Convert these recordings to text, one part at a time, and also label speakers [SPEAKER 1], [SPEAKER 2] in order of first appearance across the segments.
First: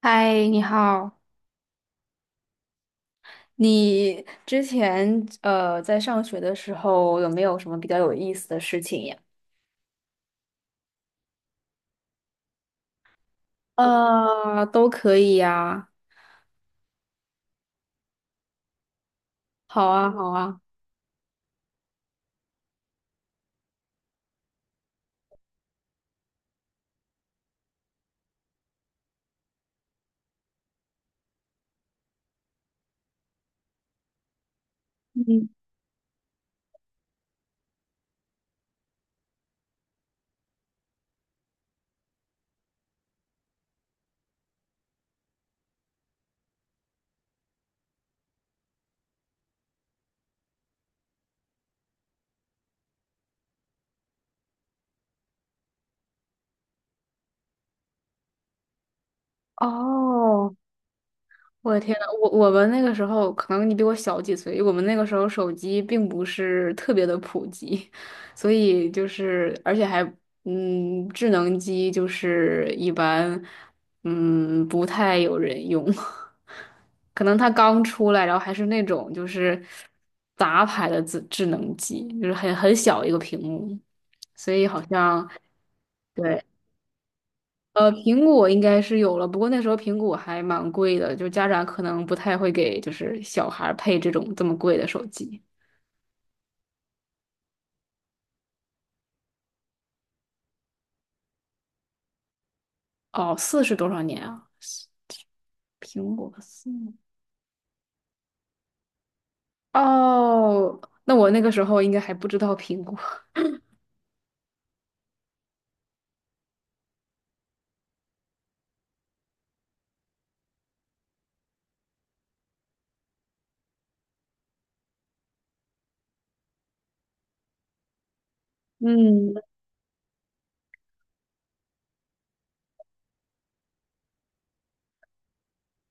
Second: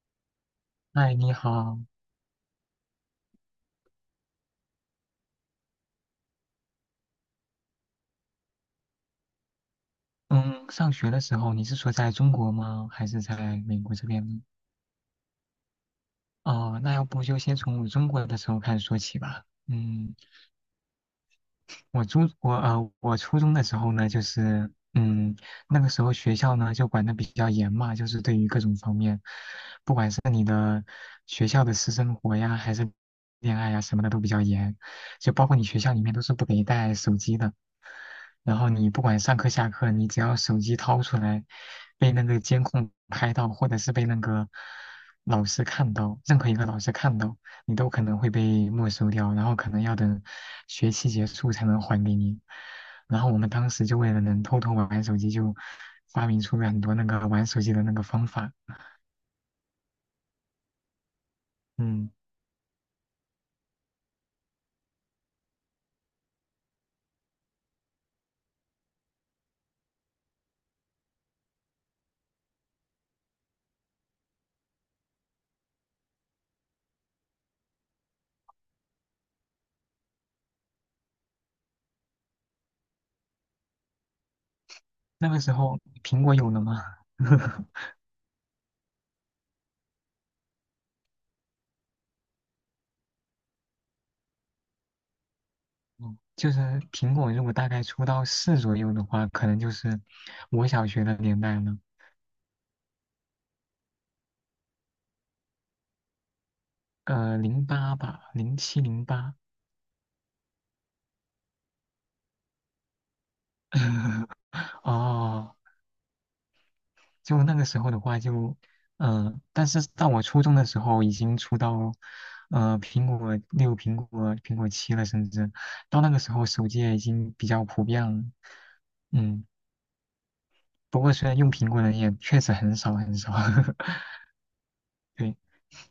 [SPEAKER 1] 嗨，你
[SPEAKER 2] 嗨，
[SPEAKER 1] 好。
[SPEAKER 2] 你好。
[SPEAKER 1] 你之前在上学的时候有没有什么比较有意思的事情呀？
[SPEAKER 2] 嗯，上学的时候你是说在中国吗？还是在美国这边呢？
[SPEAKER 1] 都可以呀。
[SPEAKER 2] 哦，那要不就先从我中国的时候开始说起吧。
[SPEAKER 1] 好啊，
[SPEAKER 2] 嗯，
[SPEAKER 1] 好啊。
[SPEAKER 2] 我初中的时候呢，就是那个时候学校呢就管的比较严嘛，就是对于各种方面，不管是你的学校的私生活呀，还是恋爱呀什么的都比较严，就包
[SPEAKER 1] 嗯。
[SPEAKER 2] 括你学校里面都是不给带手机的。然后你不管上课下课，你只要手机掏出来，被那个监控拍到，或者是被那个老师看到，任何一个老师看到，你都可能会被没收掉，然后可能要等学期结束才能还给你。然后我们当时就为了能偷偷玩玩手机，就发明出了很多那个玩手机的那个方法。
[SPEAKER 1] 哦，我的天呐，
[SPEAKER 2] 嗯，
[SPEAKER 1] 我们那个时候，可能你比我小几岁，我们那个时候手机并不是特别的普及，所以就是而且还智能机就是一般不太有人用。可能它刚出来，然后还是那种就是杂牌的智能机，就是很小一个屏幕，所以好像。
[SPEAKER 2] 那个时候苹果
[SPEAKER 1] 对。
[SPEAKER 2] 有了吗？
[SPEAKER 1] 苹果应该是有了，不过那时候苹果还蛮贵的，就家长可能不太会给就是小孩儿配这种这么贵的手机。
[SPEAKER 2] 嗯就是苹果如果大概出到四左右的话，可能就是我小学的年代了，
[SPEAKER 1] 哦，四是多少年啊？苹果四。
[SPEAKER 2] 零八吧，零七零八。
[SPEAKER 1] 哦，那我那个时候应该还不知道苹果。
[SPEAKER 2] 哦，就那个时候的话就，但是到我初中的时候已经出到，苹果六、苹果七了，甚至到那个时候手机也已经比较普遍了。
[SPEAKER 1] 嗯，
[SPEAKER 2] 嗯，不过虽然用苹果的人也确实很少很少，对，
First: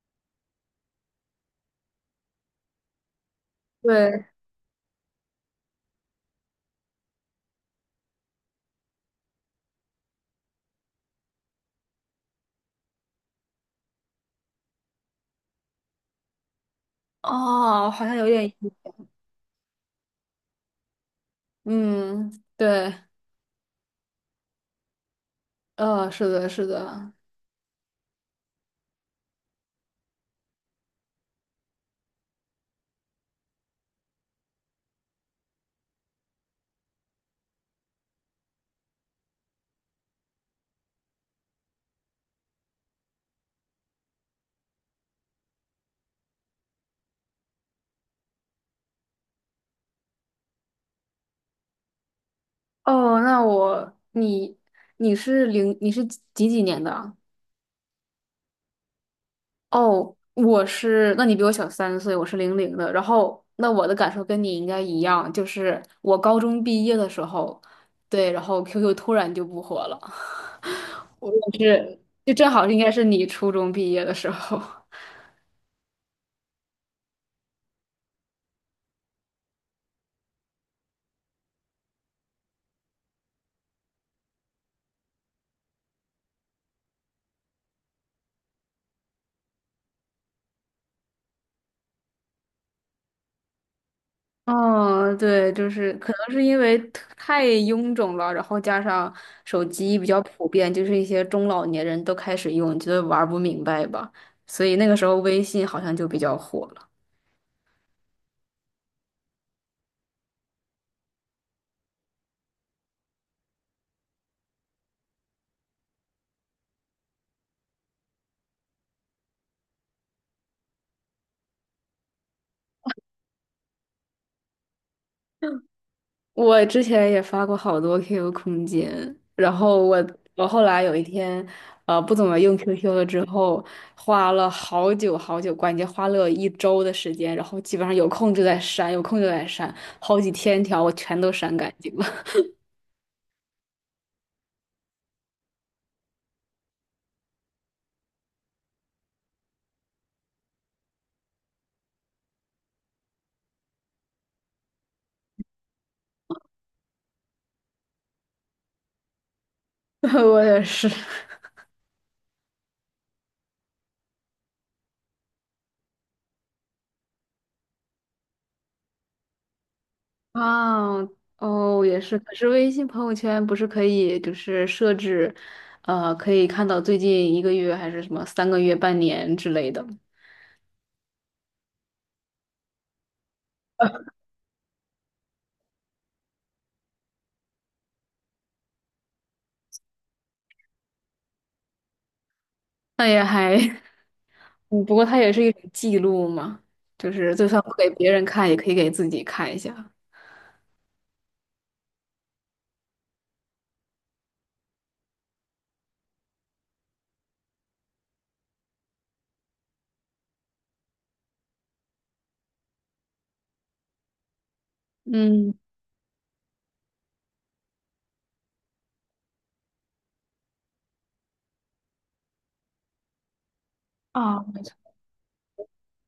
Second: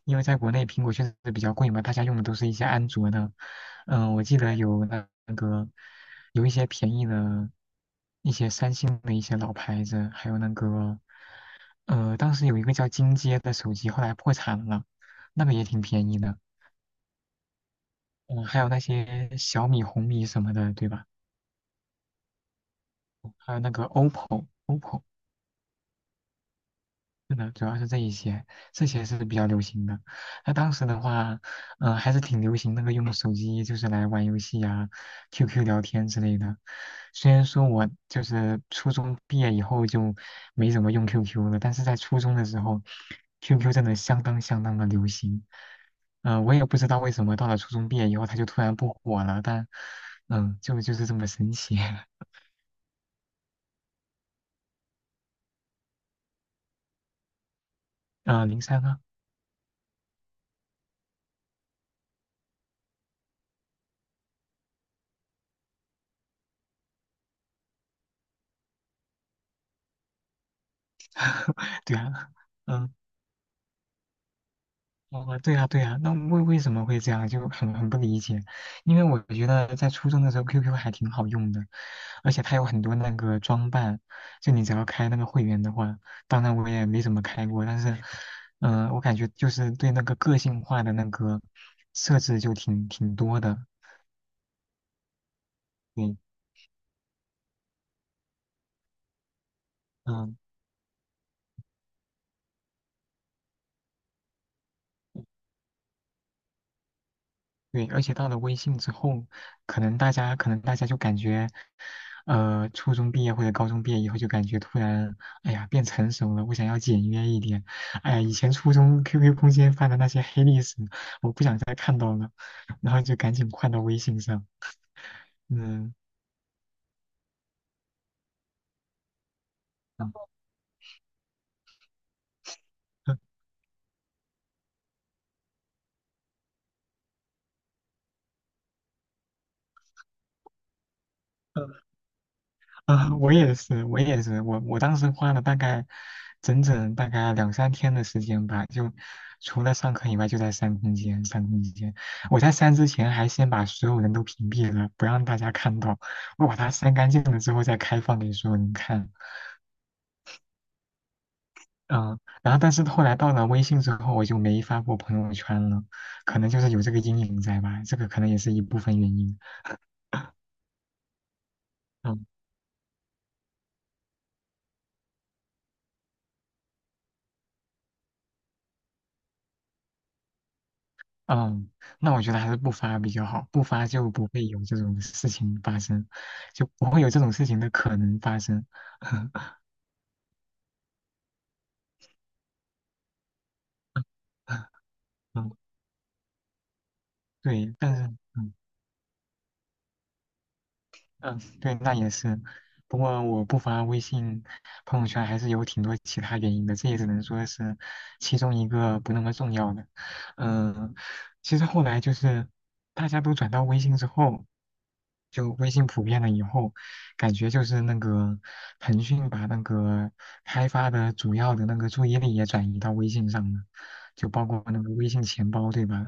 [SPEAKER 2] 因为在国内苹果确实比较贵嘛，大家用的都是一些安卓的。嗯，我
[SPEAKER 1] 对。
[SPEAKER 2] 记得有那个有一些便宜的新的一些老牌子，还有那个。当时有一个叫金街的手机，后来破产了，那个也挺便宜的。
[SPEAKER 1] 哦，好像有
[SPEAKER 2] 嗯，
[SPEAKER 1] 点。
[SPEAKER 2] 还有那些小米、红米什么的，对吧？
[SPEAKER 1] 嗯，对。
[SPEAKER 2] 还有那个 OPPO，OPPO，
[SPEAKER 1] 是的，是的。
[SPEAKER 2] 是的，主要是这一些，这些是比较流行的。那当时的话，还是挺流行那个用手机就是来玩游戏啊、QQ 聊天之类的。虽然说我就是初中毕业以后就没怎么用 QQ 了，但是在初中的时候，QQ 真的相当相当的流行。我也不知道为什么到了初中毕业以后，它就突然不火了，但就是这么神奇。
[SPEAKER 1] 哦，那我，你，你是零，你是几年的啊？
[SPEAKER 2] 嗯、零三啊，
[SPEAKER 1] 哦，那你比我小3岁，我是零零的。然后，那我的感受跟你应该一样，就是我高中毕业的时候，对，然后 QQ 突然就不火了。我也
[SPEAKER 2] 对
[SPEAKER 1] 是，
[SPEAKER 2] 啊，
[SPEAKER 1] 就正好应该
[SPEAKER 2] 嗯、
[SPEAKER 1] 是你初中毕业的时候。
[SPEAKER 2] 哦，对呀，对呀，那为什么会这样，就很不理解。因为我觉得在初中的时候，QQ 还挺好用的，而且它有很多那个装扮，就你只要开那个会员的话，当然我也没怎么开过，但是，我感觉就是对那个个性化的那个设置就挺多的。
[SPEAKER 1] 嗯，对，就是可
[SPEAKER 2] 对，
[SPEAKER 1] 能是因为太臃肿了，然后加上手机比较
[SPEAKER 2] 嗯、
[SPEAKER 1] 普遍，就是一些中老年人都开始用，觉得玩不明白吧，所以那个时候微信好像就比较火了。
[SPEAKER 2] 对，而且到了微信之后，可能大家就感觉，初中毕业或者高中毕业以后，就感觉突然，哎呀，变成熟了，我想要简约一点。哎呀，以前初中 QQ 空间发的那些黑历史，我不想再看到了，然后就赶紧换到微信上。嗯，
[SPEAKER 1] 我之前也发过好多 QQ 空间，然后我
[SPEAKER 2] 嗯
[SPEAKER 1] 我后来有一天，不怎么用 QQ 了之后，花了好久好久，关键花了一周的时间，然后基本上有空就在删，有空就在删，好几千条我全都删干 净了。
[SPEAKER 2] 啊，我也是，我也是，我当时花了大概整整大概两三天的时间吧，就除了上课以外，就在删空间，删空间。我在删之前还先把所有人都屏蔽了，不让大家看到。我把它删干净了之后再开放给所有人看。
[SPEAKER 1] 我也是。
[SPEAKER 2] 嗯，然后但是后来到了微信之后，我就没发过朋友圈了，可能就是有这个阴影在吧，这个可能也是一部分原因。
[SPEAKER 1] 啊，哦，也是。
[SPEAKER 2] 嗯
[SPEAKER 1] 可是微信朋友圈不是可以就是设置，可以看到最近一个月还是什么3个月、半年之类的。
[SPEAKER 2] 嗯，那我觉得还是不发比较好，不发就不会有这种事情发生，就不会有这种事情的可能发生。
[SPEAKER 1] 那也还。嗯，不过它也是一
[SPEAKER 2] 嗯，
[SPEAKER 1] 种记录嘛，就是就算不
[SPEAKER 2] 对，
[SPEAKER 1] 给
[SPEAKER 2] 但是
[SPEAKER 1] 别人看，
[SPEAKER 2] 嗯。
[SPEAKER 1] 也可以给自己看一下。
[SPEAKER 2] 嗯，对，那也是。不过我不发微信朋友圈还是有挺多其他原因的，这也只能说是其中一个不那么重要的。嗯，其实后来就是大家都转到微信之后，就
[SPEAKER 1] 嗯。
[SPEAKER 2] 微信普遍了以后，感觉就是那个腾讯把那个开发的主要的那个注意力也转移到微信上了，就
[SPEAKER 1] 啊，
[SPEAKER 2] 包
[SPEAKER 1] 没
[SPEAKER 2] 括
[SPEAKER 1] 错。
[SPEAKER 2] 那个微信钱包，对吧？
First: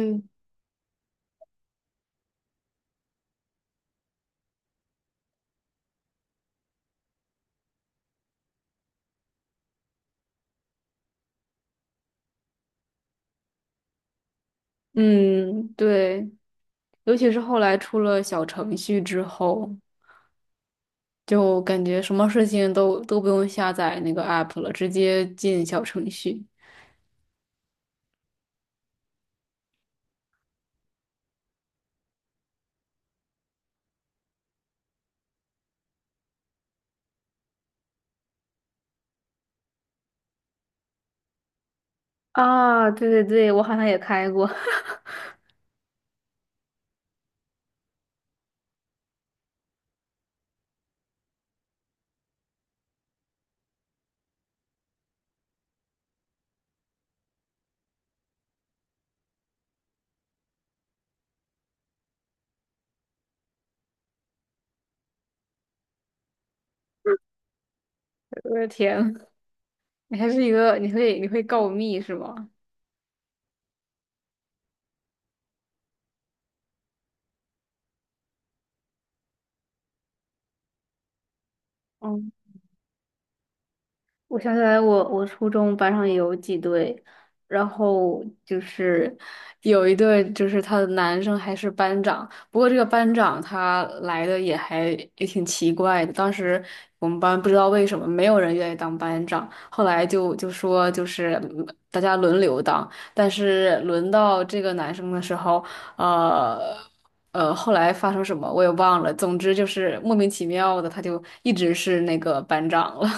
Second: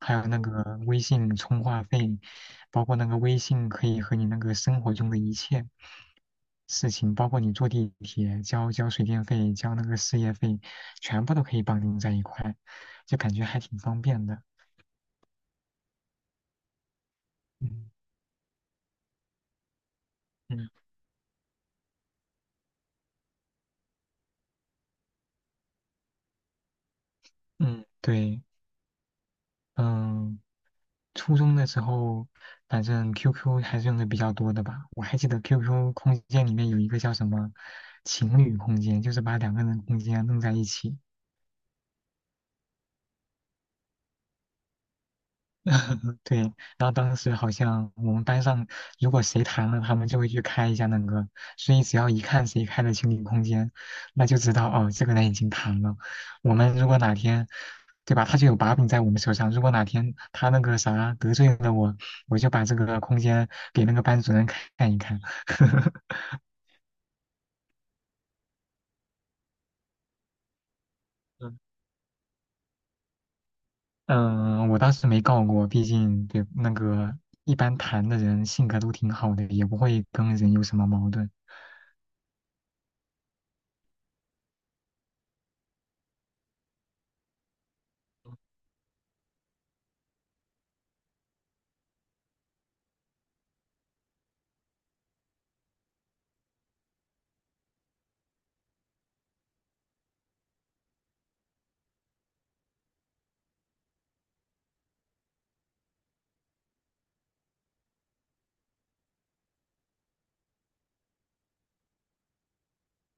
[SPEAKER 2] 还有那个微信充话费，包括那个微信可以和你那个生活中的一切事情，包括你坐地铁、交水电费、交那个事业费，全部都可以绑定在一块，就感觉还挺方便的。
[SPEAKER 1] 嗯，对，尤其是后来出
[SPEAKER 2] 嗯
[SPEAKER 1] 了小程序之后，
[SPEAKER 2] 嗯
[SPEAKER 1] 就感觉什么事情都不用下载那个 app 了，直接进小程序。
[SPEAKER 2] 嗯，对，嗯，初中的时候，反正 QQ 还是用的比较多的吧。我还记得 QQ 空间里面有一个叫什么情侣空间，就是把两个人空间弄在一起。
[SPEAKER 1] 啊，对对对，我好像也开过。
[SPEAKER 2] 对，然后当时好像我们班上，如果谁谈了，他们就会去开一下那个，所以只要一看谁开了情侣空间，那就知道哦，这个人已经谈了。我们如果哪天，对吧，他就有把柄在我们手上。如果哪天他那个啥得罪了我，我就把这个空间给那个班主任看一看。
[SPEAKER 1] 我的天，你还是一个，你会告密是吗？
[SPEAKER 2] 嗯，我当时没告过，毕竟对那个一般谈的人性格都挺好的，也不会跟人有什么矛盾。
[SPEAKER 1] 我想起来我初中班上也有几对，然后就是有一对，就是他的男生还是班长。不过这个班长他来的也挺奇怪的。当时我们班不知道为什么没有人愿意当班长，后来就说就是大家轮流当，但是轮到这个男生的时候，呃后来发生什么我也忘了。总之就是莫名其妙的，他就一直是那个班长了。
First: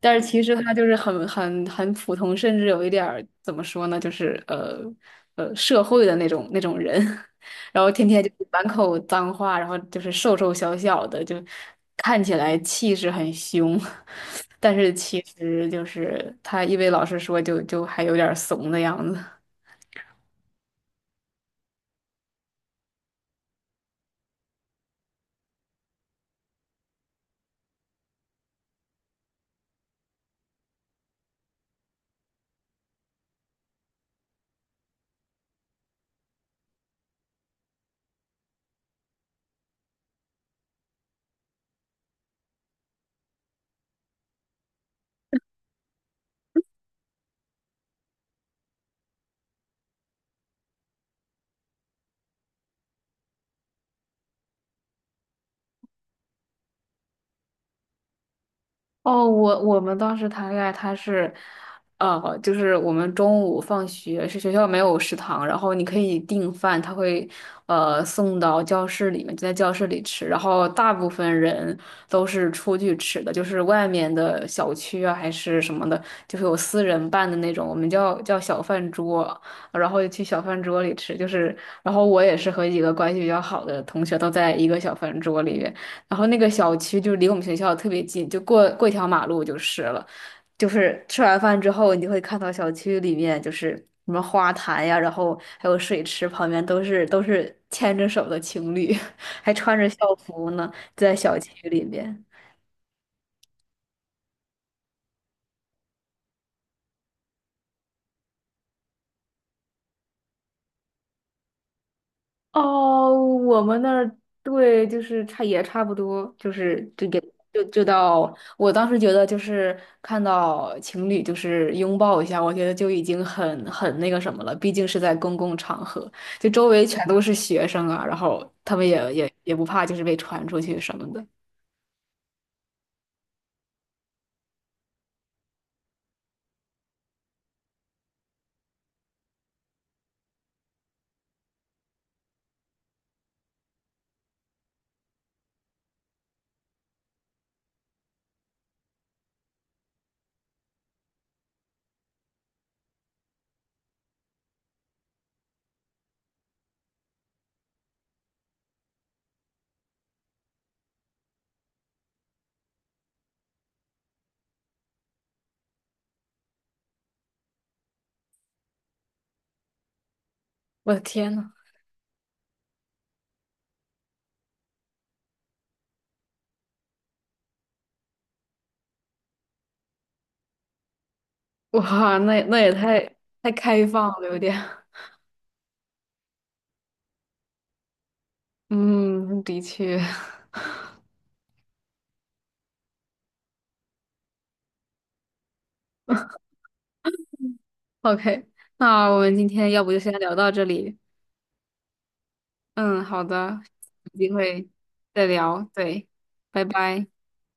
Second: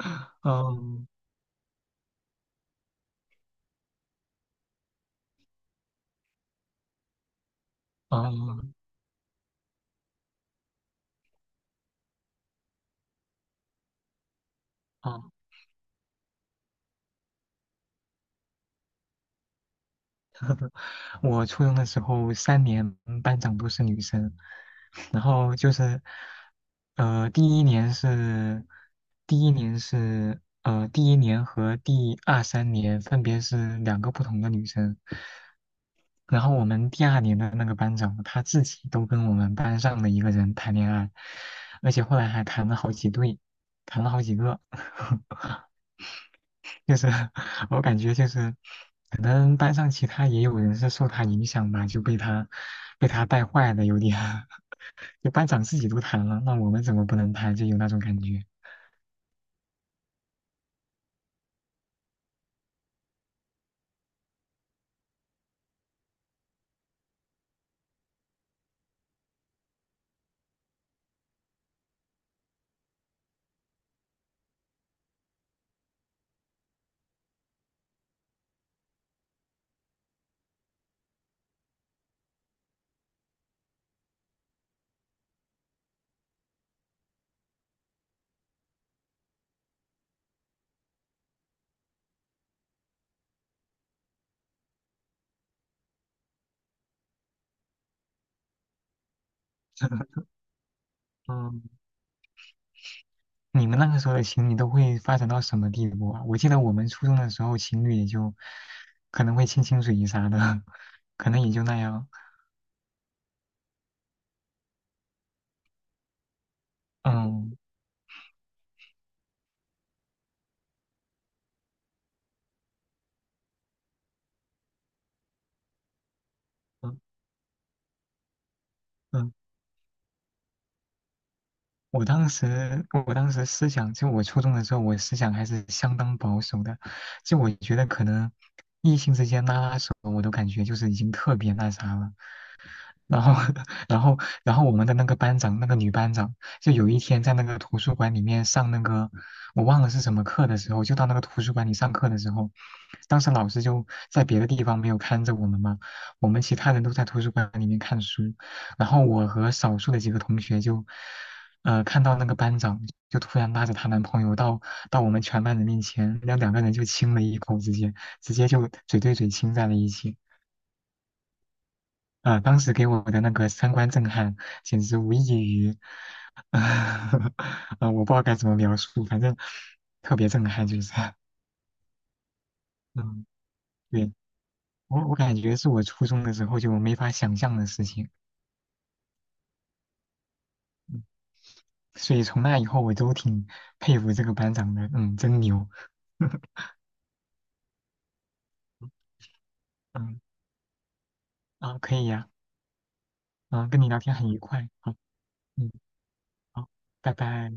[SPEAKER 1] 但是其实他就是
[SPEAKER 2] 嗯，
[SPEAKER 1] 很普通，甚至有一点儿怎么说呢，就是社会的那种人，然后天天就是
[SPEAKER 2] 哦
[SPEAKER 1] 满口脏话，然后就是瘦瘦小小的，就看起来气势很凶。但是其
[SPEAKER 2] 哦，
[SPEAKER 1] 实就是他一为老师说就还有点儿怂的样子。
[SPEAKER 2] 我初中的时候3年班长都是女生，然后就是，呃，第一年是，第一年和第二三年分别是两个不同的女生，然后我们第二年的那个班长他自己都跟我们班上的一个人谈恋爱，而且后来还谈了好几对，谈了好几个。就是 我感觉就是可能班上其他也有人是受他影响吧，就被他带坏的有点，就班长自己都谈了，那我们怎么不能谈？就有那种感觉。
[SPEAKER 1] 哦，我们当时谈恋爱，就是我们中午放学是学校没有食堂，然后你可以订饭，他会送到教室里面，就在教室里吃。然后大部分人都是出去吃的，就是外面的小区啊，还是什么的，就是有私人办的那种，我们叫小饭桌，然后就去小饭桌里吃。就是，然后我也是和几个关系比较好的同学都在一个小饭桌里面。然后那个小区就离我们学校特别近，就过一条马路就是了。就是吃完饭之后，你就会看到小区里面就是什么花坛呀，然后还有水池旁边都是牵着手的情侣，还穿着校 服呢，在小
[SPEAKER 2] 嗯，
[SPEAKER 1] 区里面。
[SPEAKER 2] 你们那个时候的情侣都会发展到什么地步啊？我记得我们初中的时候，情侣也就可能会亲亲嘴啥的，可能也就那样。
[SPEAKER 1] 哦，我们那儿对，就是差也差不多，就是就也
[SPEAKER 2] 嗯
[SPEAKER 1] 就就到我当时觉得就是看到情侣就是拥抱一下，我觉得就已经很那个什么了，毕竟是在公共场合，就周围
[SPEAKER 2] 嗯
[SPEAKER 1] 全都是学生啊，然后他们也也
[SPEAKER 2] 嗯，
[SPEAKER 1] 也不怕就是被传出去什么的。
[SPEAKER 2] 我当时思想，就我初中的时候，我思想还是相当保守的。就我觉得可能异性之间拉拉手，我都感觉就是已经特别那啥了。然后，然后，然后我们的那个班长，那个女班长，就有一天在那个图书馆里面上那个，我忘了是什么课的时候，就到那个图书馆里上课的时候，当时老师就在别的地方没有看着我们嘛，我们其他人都在图书馆里面看书，然后我和少数的几个同学就，看到那个班长就突然拉着她男朋友到我们全班人面前，那两个人就亲了一口，直接就嘴对嘴亲在了一起。
[SPEAKER 1] 我的天呐，
[SPEAKER 2] 啊、当时给我的那个三观震撼，简直无异于，啊、我不知道该怎么描述，反正特别震撼，就是，
[SPEAKER 1] 哇，那也太
[SPEAKER 2] 嗯，
[SPEAKER 1] 太开放
[SPEAKER 2] 对，
[SPEAKER 1] 了，有点。
[SPEAKER 2] 我感觉是我初中的时候就没法想象的事情，
[SPEAKER 1] 嗯，的确。
[SPEAKER 2] 嗯所以从那以后我都挺佩服这个班长的，真牛，
[SPEAKER 1] ，OK，那我们今天要不就先
[SPEAKER 2] 嗯，
[SPEAKER 1] 聊到这里。
[SPEAKER 2] 啊，可以呀、
[SPEAKER 1] 嗯，好的，
[SPEAKER 2] 啊，跟你聊天
[SPEAKER 1] 有
[SPEAKER 2] 很
[SPEAKER 1] 机
[SPEAKER 2] 愉
[SPEAKER 1] 会
[SPEAKER 2] 快，好，
[SPEAKER 1] 再聊，
[SPEAKER 2] 嗯，
[SPEAKER 1] 对，拜
[SPEAKER 2] 好，
[SPEAKER 1] 拜。
[SPEAKER 2] 拜拜。